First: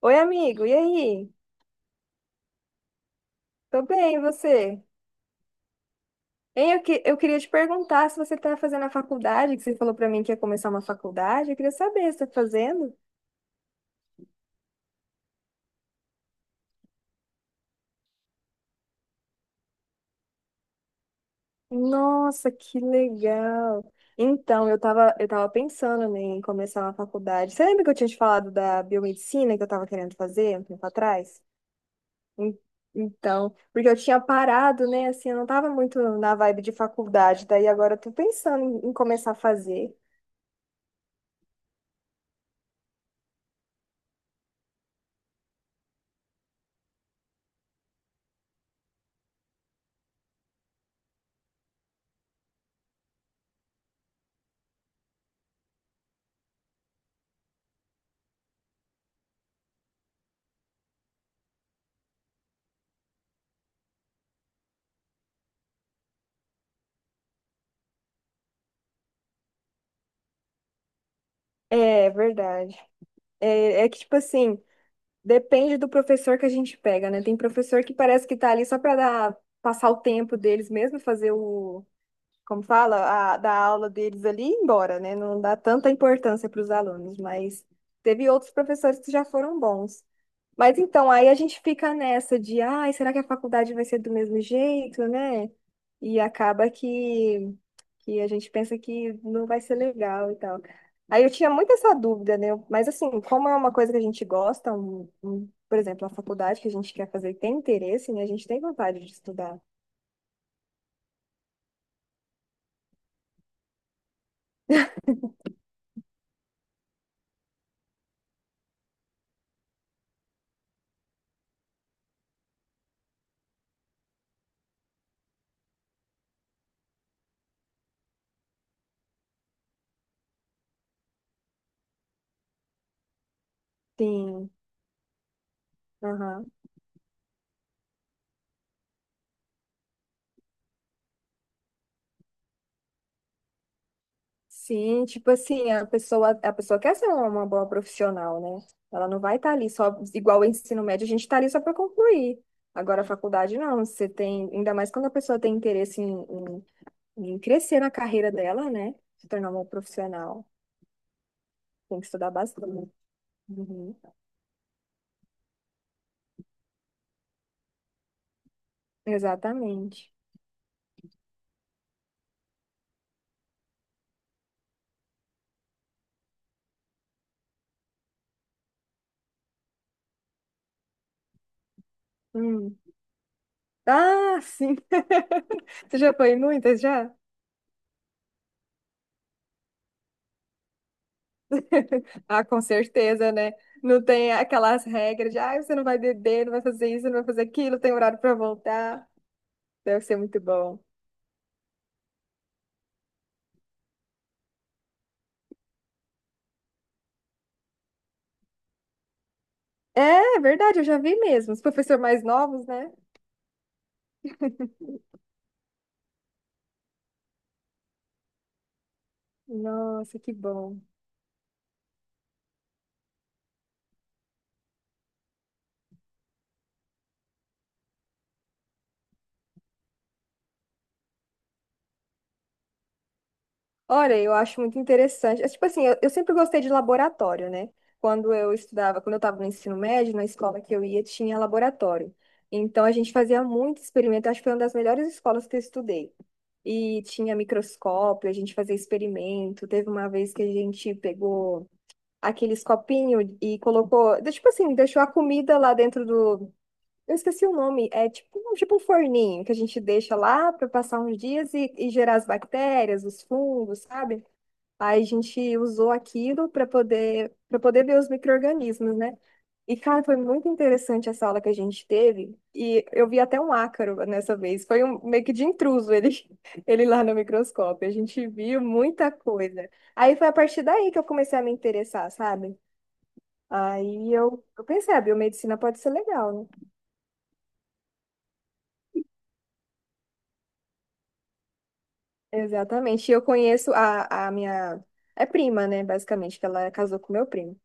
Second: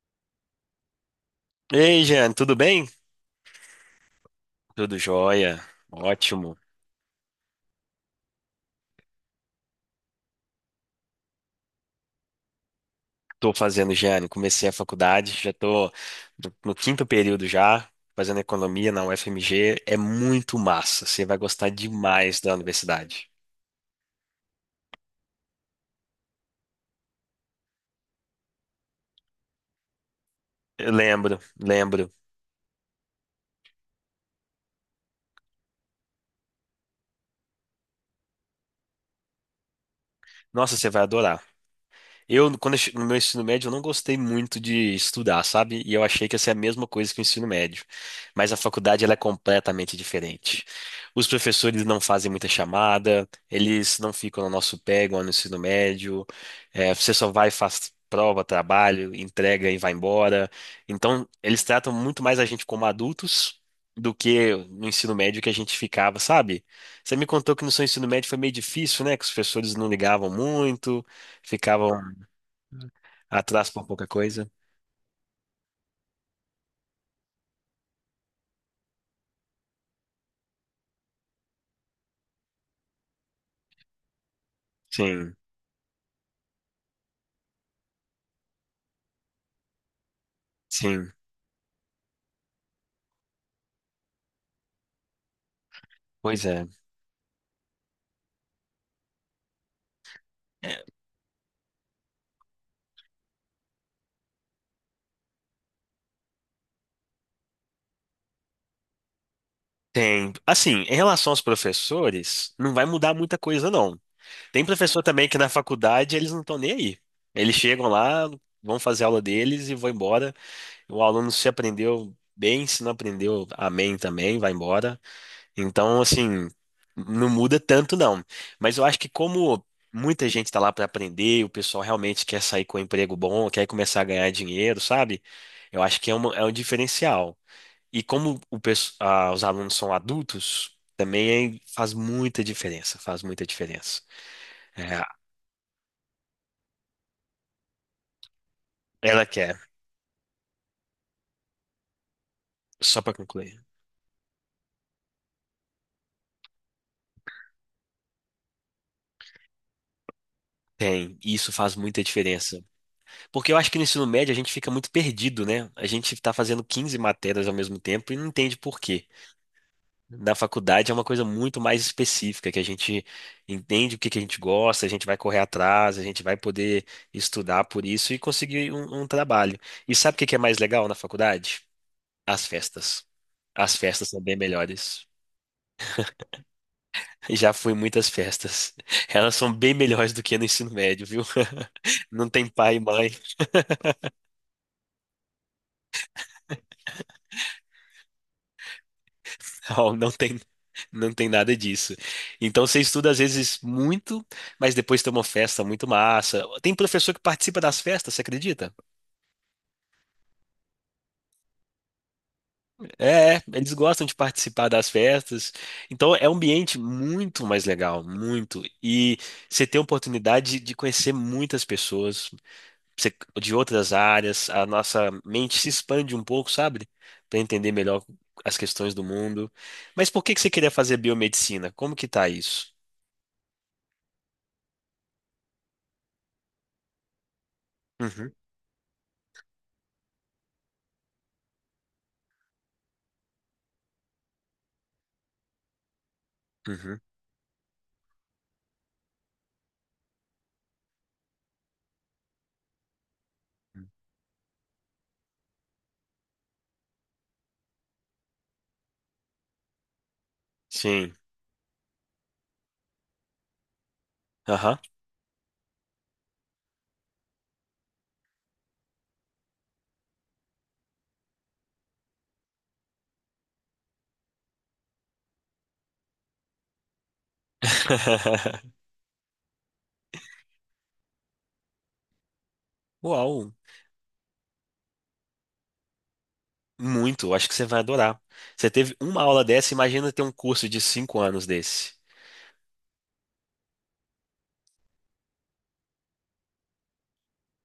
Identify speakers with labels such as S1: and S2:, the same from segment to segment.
S1: Oi, amigo, e aí?
S2: Ei, Jeane, tudo bem?
S1: Tô bem, e você?
S2: Tudo jóia, ótimo.
S1: Eu queria te perguntar se você tá fazendo a faculdade, que você falou pra mim que ia começar uma faculdade. Eu queria saber se tá fazendo.
S2: Tô fazendo, Jeane, comecei a faculdade, já tô no quinto período já, fazendo economia na UFMG. É muito massa, você vai gostar demais
S1: Nossa,
S2: da
S1: que
S2: universidade.
S1: legal! Então, eu tava pensando, né, em começar uma faculdade. Você lembra que eu tinha te falado da biomedicina que eu tava querendo fazer um tempo
S2: Eu lembro,
S1: atrás?
S2: lembro.
S1: En- Então, porque eu tinha parado, né? Assim, eu não tava muito na vibe de faculdade, daí agora eu tô pensando em começar a fazer.
S2: Nossa, você vai adorar. Eu, no meu ensino médio, eu não gostei muito de estudar, sabe? E eu achei que ia ser a mesma coisa que o ensino médio. Mas a faculdade, ela é completamente diferente. Os professores não fazem muita chamada, eles não ficam no nosso pé, igual no ensino médio. É, você só vai, faz prova, trabalho, entrega e vai embora. Então, eles tratam muito mais a gente como adultos do que no ensino médio que a gente ficava, sabe? Você me contou que no seu ensino médio foi meio difícil, né? Que os professores não ligavam muito, ficavam.
S1: É, verdade.
S2: Atraso
S1: É,
S2: por
S1: é que,
S2: pouca
S1: tipo
S2: coisa?
S1: assim, depende do professor que a gente pega, né? Tem professor que parece que tá ali só pra dar, passar o tempo deles mesmo, fazer o, como fala, a, da aula deles ali e ir embora, né?
S2: Sim,
S1: Não dá tanta importância para os alunos, mas teve outros professores que já foram bons. Mas então,
S2: sim.
S1: aí a gente fica nessa de, ai, será que a faculdade vai ser do mesmo jeito, né? E
S2: Pois é.
S1: acaba que a gente pensa que não vai ser legal e tal.
S2: É.
S1: Aí eu tinha muito essa dúvida, né? Mas assim, como é uma coisa que a gente gosta, por exemplo, a faculdade que a gente quer fazer e tem interesse, né? A gente tem vontade de estudar.
S2: Tem. Assim, em relação aos professores, não vai mudar muita coisa, não. Tem professor também que na faculdade eles não estão nem aí. Eles chegam lá, vão fazer a aula deles e vão embora. O aluno se aprendeu bem, se não aprendeu, amém também, vai embora. Então, assim, não muda tanto, não. Mas eu acho que como muita gente está lá para aprender, o pessoal realmente quer sair com um emprego bom, quer começar a ganhar
S1: Sim.
S2: dinheiro, sabe? Eu acho que é, uma, é
S1: Aham.
S2: um diferencial. E como o, pesso- ah, os alunos são adultos, também é, faz muita diferença, faz muita diferença. É,
S1: Sim, tipo assim, a pessoa quer ser uma boa profissional, né? Ela não
S2: ela
S1: vai estar
S2: quer,
S1: ali só, igual o ensino médio, a gente está ali só para concluir.
S2: só
S1: Agora, a
S2: para
S1: faculdade
S2: concluir.
S1: não, você tem, ainda mais quando a pessoa tem interesse em em crescer na carreira dela, né? Se tornar uma profissional,
S2: Tem, e isso faz
S1: tem
S2: muita
S1: que estudar
S2: diferença.
S1: bastante.
S2: Porque eu acho que no
S1: Uhum.
S2: ensino médio a gente fica muito perdido, né? A gente está fazendo 15 matérias ao mesmo tempo e não entende por quê.
S1: Exatamente.
S2: Na faculdade é uma coisa muito mais específica, que a gente entende o que que a gente gosta, a gente vai correr atrás, a gente vai poder estudar por isso e conseguir um, um trabalho. E sabe o que que é mais legal na faculdade? As
S1: Hum.
S2: festas. As festas são bem
S1: Ah, sim,
S2: melhores.
S1: você já foi em muitas já?
S2: Já fui em muitas festas. Elas são bem melhores do que no ensino médio, viu? Não
S1: Ah,
S2: tem
S1: com
S2: pai e mãe,
S1: certeza, né? Não tem aquelas regras de, ah, você não vai beber, não vai fazer isso, não vai fazer aquilo, tem horário para voltar.
S2: não,
S1: Deve
S2: não
S1: ser muito
S2: tem,
S1: bom.
S2: não tem nada disso. Então você estuda às vezes muito, mas depois tem uma festa muito massa. Tem professor que participa das festas, você acredita?
S1: É, é verdade, eu já vi mesmo. Os professores mais novos, né?
S2: É, é, eles gostam de participar das festas. Então é um ambiente muito mais legal, muito. E você tem a
S1: Nossa, que
S2: oportunidade de
S1: bom.
S2: conhecer muitas pessoas de outras áreas. A nossa mente se expande um pouco, sabe? Para entender melhor as questões do mundo. Mas por que que você queria fazer biomedicina? Como que tá isso?
S1: Olha, eu acho muito interessante. É, tipo assim, eu sempre gostei de laboratório, né?
S2: Uhum,
S1: Quando eu estudava, quando eu estava no ensino médio, na escola que eu ia, tinha laboratório. Então, a gente fazia muito experimento. Acho que foi uma das melhores escolas que eu estudei.
S2: uhum.
S1: E tinha microscópio, a gente fazia experimento. Teve uma vez que a gente pegou aqueles copinhos e colocou, tipo assim, deixou a comida lá dentro do, eu esqueci o nome. É tipo, tipo um forninho que a gente deixa lá para passar
S2: Sim.
S1: uns dias e gerar as bactérias, os fungos, sabe?
S2: Aham.
S1: Aí a gente usou aquilo para poder ver os micro-organismos, né? E, cara, foi muito interessante essa aula que a gente teve. E eu vi até um ácaro nessa vez. Foi um meio que de intruso ele, ele lá no microscópio. A gente viu muita coisa. Aí foi a partir daí que eu comecei a me interessar, sabe?
S2: Uau,
S1: Aí eu pensei, a biomedicina pode ser legal, né?
S2: muito. Acho que você vai adorar. Você teve uma aula dessa, imagina ter um curso de 5 anos desse.
S1: Exatamente. E eu conheço a minha. É prima, né? Basicamente, que ela casou com meu primo.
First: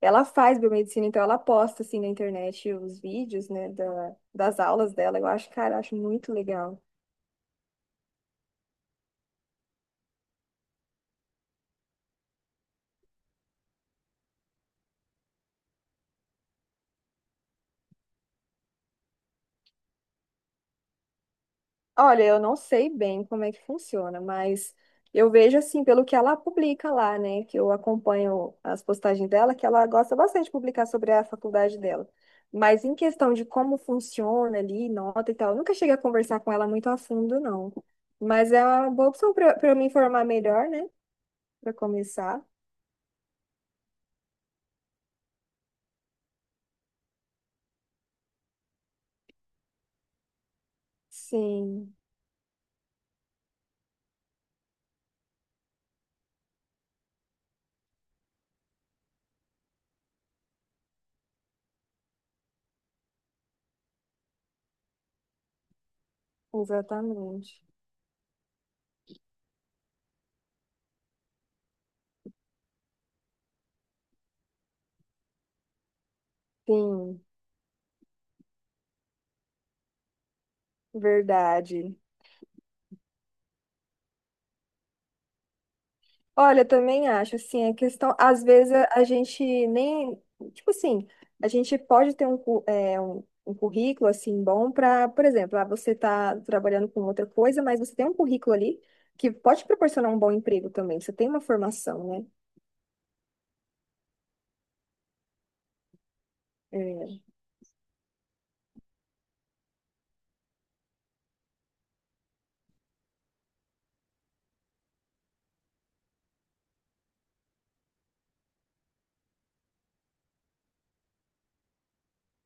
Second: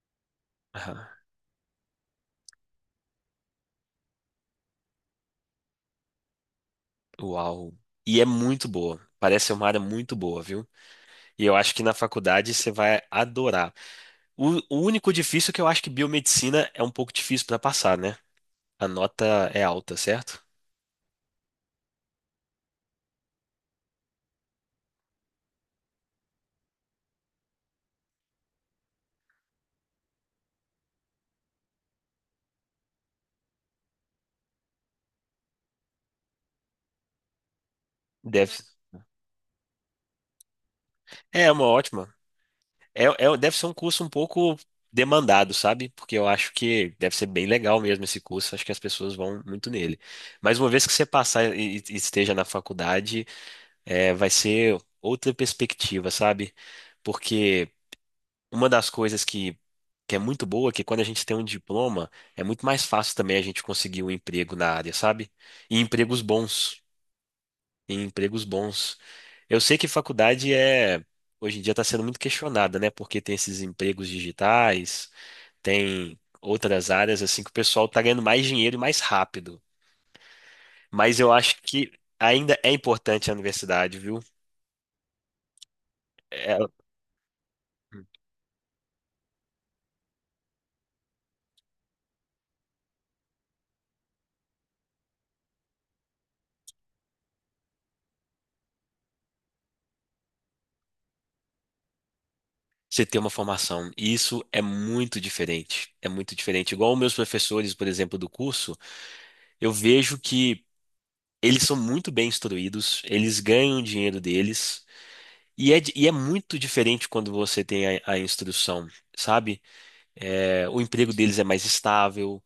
S1: Ela faz biomedicina, então ela posta assim na internet os vídeos, né, da, das aulas dela. Eu acho, cara, eu acho muito legal.
S2: Uau. E é muito boa. Parece ser uma área muito boa, viu? E eu acho que na faculdade você vai adorar. O único difícil é que eu acho que biomedicina é um pouco difícil para passar, né? A nota é alta, certo?
S1: Olha, eu não sei bem como é que funciona, mas eu vejo assim, pelo que ela publica lá, né? Que eu acompanho as postagens dela, que ela gosta bastante de publicar sobre a faculdade dela. Mas em questão de como funciona ali, nota e tal, eu nunca cheguei a conversar com ela muito a fundo, não. Mas
S2: Deve.
S1: é uma boa opção para eu me informar melhor, né?
S2: É é uma
S1: Para
S2: ótima.
S1: começar.
S2: É, é- deve ser um curso um pouco demandado, sabe? Porque eu acho que deve ser bem legal mesmo esse curso. Acho que as pessoas vão muito nele. Mas uma vez que você passar e
S1: Sim,
S2: esteja na faculdade, é, vai ser outra perspectiva, sabe? Porque uma das coisas que é muito boa é que quando a gente tem um diploma, é muito mais fácil também a gente conseguir um emprego na área, sabe? E empregos bons.
S1: exatamente.
S2: E empregos bons. Eu sei que faculdade é, hoje em dia está sendo muito questionada, né? Porque tem esses empregos digitais, tem outras
S1: Sim,
S2: áreas assim que o pessoal está ganhando mais dinheiro e mais rápido. Mas eu acho que
S1: verdade.
S2: ainda é importante a universidade, viu? É,
S1: Olha, eu também acho, assim, a questão, às vezes a gente nem, tipo assim, a gente pode ter um currículo, assim, bom para, por exemplo, ah, você está trabalhando com outra coisa, mas você tem um currículo ali que pode proporcionar um bom emprego também, você tem uma formação, né?
S2: você ter uma formação. E isso é muito diferente. É muito diferente. Igual meus
S1: É.
S2: professores, por exemplo, do curso, eu vejo que eles são muito bem instruídos, eles ganham o dinheiro deles. E é, di- e é muito diferente quando você tem a instrução, sabe? É, o emprego deles é mais estável,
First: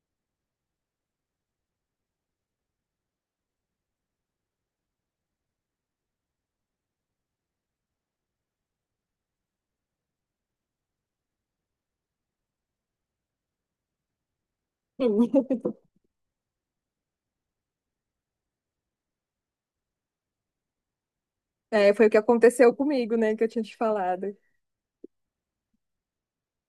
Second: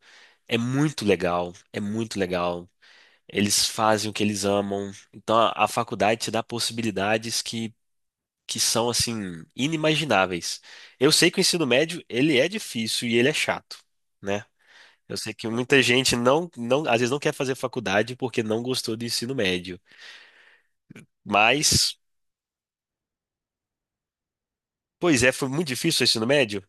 S2: é muito legal, é muito legal. Eles fazem o que eles amam. Então a faculdade te dá possibilidades que são assim inimagináveis. Eu sei que o ensino médio ele é difícil e ele é chato, né? Eu sei que muita gente não, não, às vezes não quer fazer faculdade porque não gostou do ensino médio.
S1: É,
S2: Mas,
S1: foi o que aconteceu comigo, né, que eu tinha te falado.
S2: pois é, foi muito difícil o ensino médio.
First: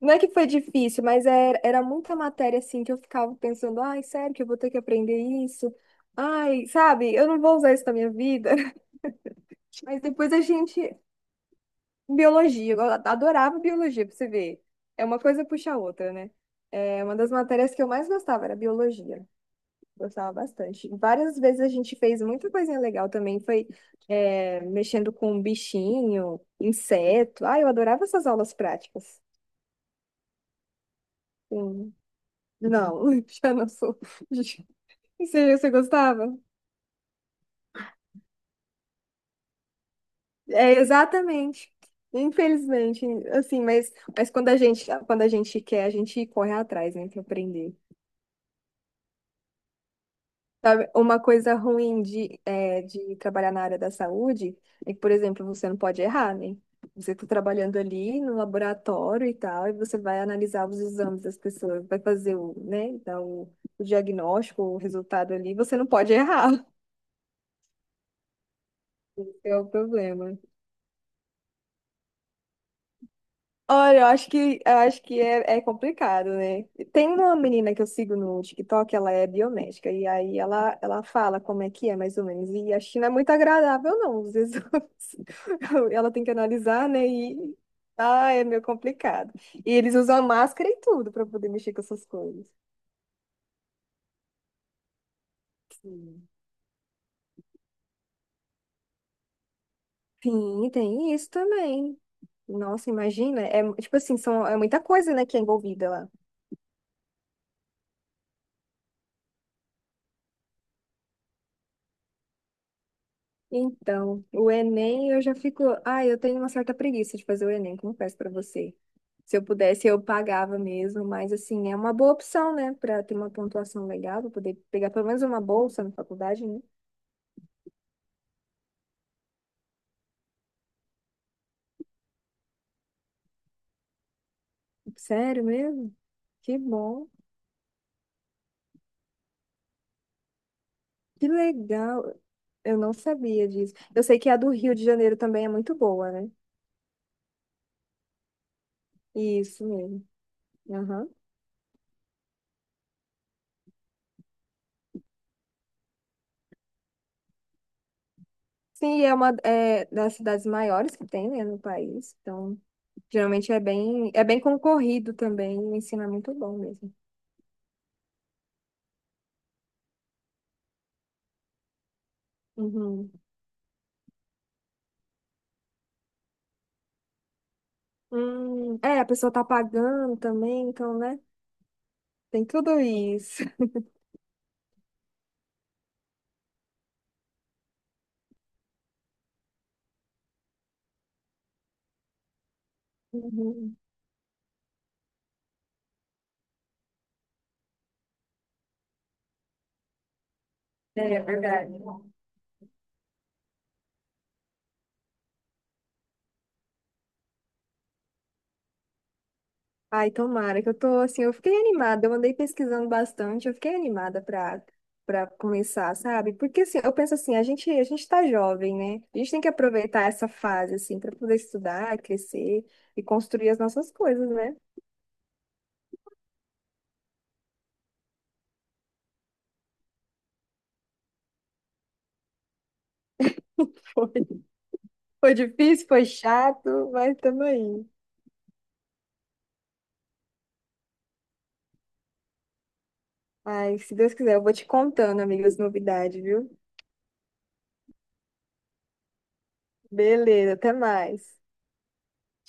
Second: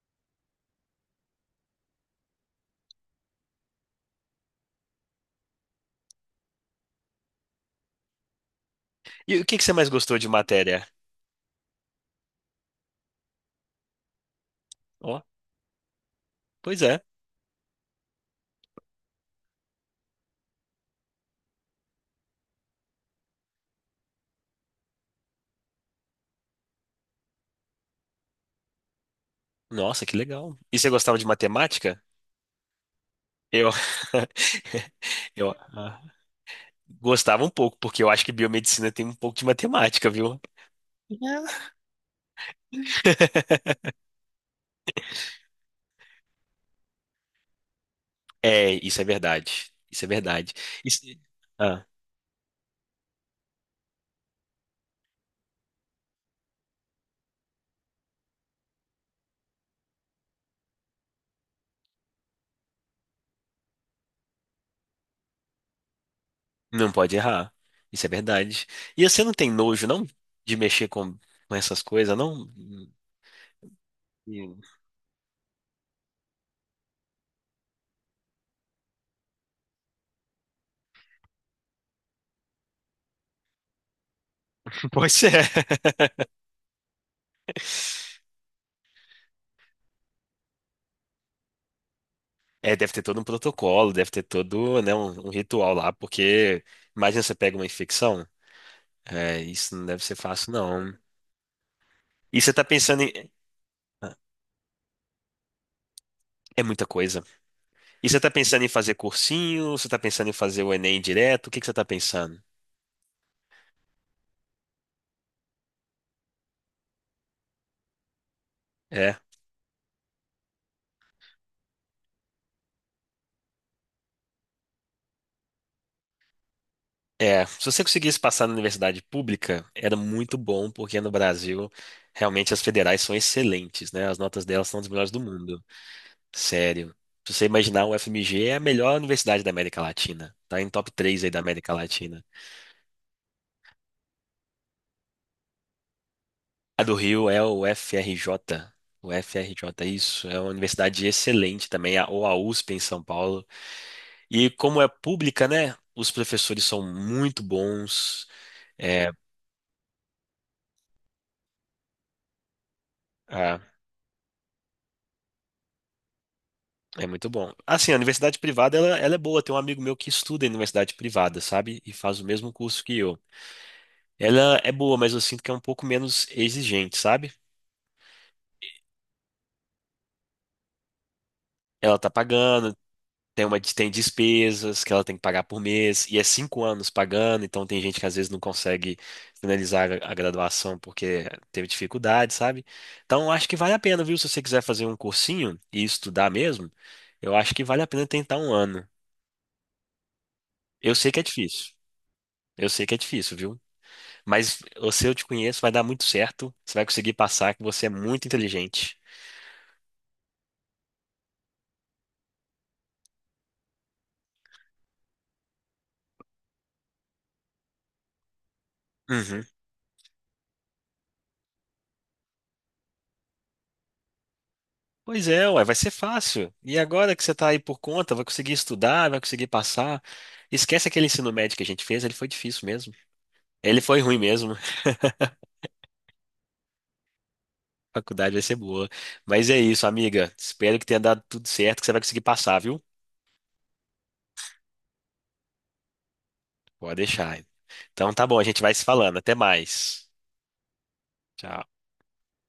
S1: Não é que foi difícil, mas era muita matéria, assim, que eu ficava pensando, ai, sério que eu vou ter que aprender isso? Ai, sabe, eu não vou usar isso na minha vida.
S2: E o que que você mais
S1: Mas
S2: gostou de
S1: depois a gente.
S2: matéria?
S1: Biologia, eu adorava biologia, pra você ver. É uma
S2: Ó,
S1: coisa puxa a outra, né?
S2: pois é.
S1: É uma das matérias que eu mais gostava era biologia. Gostava bastante. Várias vezes a gente fez muita coisinha legal também. Foi é, mexendo com bichinho, inseto. Ah, eu adorava essas aulas práticas.
S2: Nossa, que legal. E você gostava de
S1: Hum,
S2: matemática?
S1: Não, já não
S2: Eu,
S1: sou.
S2: eu
S1: Você, você
S2: ah,
S1: gostava?
S2: gostava um pouco, porque eu acho que biomedicina tem um pouco de matemática, viu?
S1: É, exatamente. Infelizmente,
S2: É.
S1: assim, mas quando a gente quer, a gente corre atrás, né, para aprender.
S2: É, isso é verdade. Isso é verdade.
S1: Sabe,
S2: Isso-
S1: uma coisa
S2: ah,
S1: ruim de, é, de trabalhar na área da saúde é que, por exemplo, você não pode errar, né? Você está trabalhando ali no laboratório e tal, e você vai analisar os exames das pessoas, vai fazer o, né, dar o diagnóstico, o resultado ali, você não pode errar.
S2: não pode errar. Isso é verdade. E você não
S1: Esse
S2: tem
S1: é o
S2: nojo, não?
S1: problema.
S2: De mexer com essas coisas, não? Hum.
S1: Olha, eu acho que eu acho que é, é complicado, né? Tem uma menina que eu sigo no TikTok, ela é biomédica, e aí ela fala como é que é, mais ou menos. E a China é muito agradável, não, os exames.
S2: Pois é.
S1: Ela tem que analisar, né? E ah, é meio complicado. E eles usam máscara e tudo para poder mexer com essas coisas.
S2: É, deve ter todo um protocolo, deve ter todo, né, um ritual lá,
S1: Sim.
S2: porque imagina você pega uma infecção. É, isso não deve ser fácil,
S1: Sim,
S2: não.
S1: tem isso também.
S2: E você tá
S1: Nossa,
S2: pensando em.
S1: imagina. É, tipo assim, são, é muita coisa, né, que é envolvida lá.
S2: É muita coisa. E você tá pensando em fazer cursinho? Você tá pensando em fazer o Enem direto? O que que você tá pensando?
S1: Então, o Enem, eu já fico. Ah, eu tenho uma certa preguiça de fazer o Enem, confesso pra você.
S2: É,
S1: Se eu pudesse, eu pagava mesmo, mas assim, é uma boa opção, né, pra ter uma pontuação legal, pra poder pegar pelo menos uma bolsa na faculdade, né?
S2: é, se você conseguisse passar na universidade pública, era muito bom, porque no Brasil, realmente as federais são excelentes, né? As notas delas são das melhores do
S1: Sério
S2: mundo.
S1: mesmo? Que
S2: Sério.
S1: bom,
S2: Se você imaginar, o FMG é a melhor universidade da América Latina. Tá em top 3
S1: que
S2: aí da América
S1: legal.
S2: Latina.
S1: Eu não sabia disso. Eu sei que a do Rio de Janeiro também é muito boa, né?
S2: A do Rio é o FRJ. O
S1: Isso
S2: FRJ,
S1: mesmo.
S2: isso. É uma universidade
S1: Aham.
S2: excelente também, a- ou a USP em São Paulo. E como é pública, né? Os professores são muito bons.
S1: Sim, é uma é, das cidades maiores que tem, né, no país. Então, geralmente é bem concorrido também, o ensino é muito bom mesmo.
S2: É muito bom. Assim, a universidade privada, ela é boa. Tem um amigo meu que estuda em universidade privada, sabe? E faz o mesmo curso que
S1: Uhum.
S2: eu. Ela é boa, mas eu sinto que é um pouco menos exigente, sabe?
S1: É, a pessoa tá pagando também, então, né?
S2: Ela tá
S1: Tem
S2: pagando,
S1: tudo isso.
S2: tem uma, tem despesas que ela tem que pagar por mês, e é 5 anos pagando, então tem gente que às vezes não consegue finalizar a graduação porque teve dificuldade, sabe? Então, eu acho que vale
S1: Uhum.
S2: a pena, viu? Se você quiser fazer um cursinho e estudar mesmo, eu acho que vale a pena tentar um ano. Eu
S1: É
S2: sei que
S1: é
S2: é
S1: verdade.
S2: difícil. Eu sei que é difícil, viu? Mas eu- se eu te conheço, vai dar muito certo. Você vai conseguir passar que você é muito inteligente.
S1: Ai, tomara que eu tô assim, eu fiquei animada, eu andei pesquisando bastante, eu fiquei animada pra, pra começar, sabe? Porque assim, eu penso assim, a gente tá jovem, né? A gente tem
S2: Uhum.
S1: que aproveitar essa fase, assim, pra poder estudar, crescer e construir as nossas coisas, né?
S2: Pois é, ué, vai ser fácil. E agora que você tá aí por conta, vai conseguir estudar, vai conseguir passar. Esquece aquele ensino médio que a gente fez, ele foi difícil mesmo. Ele foi
S1: Foi,
S2: ruim mesmo.
S1: foi difícil, foi chato, mas tamo aí.
S2: A faculdade vai ser boa. Mas é isso, amiga. Espero que tenha dado tudo certo, que você vai conseguir passar, viu?
S1: Ai, se Deus quiser, eu vou te contando, amiga, as novidades, viu?
S2: Pode deixar. Então tá bom, a gente vai se falando. Até mais.
S1: Beleza, até mais.
S2: Tchau.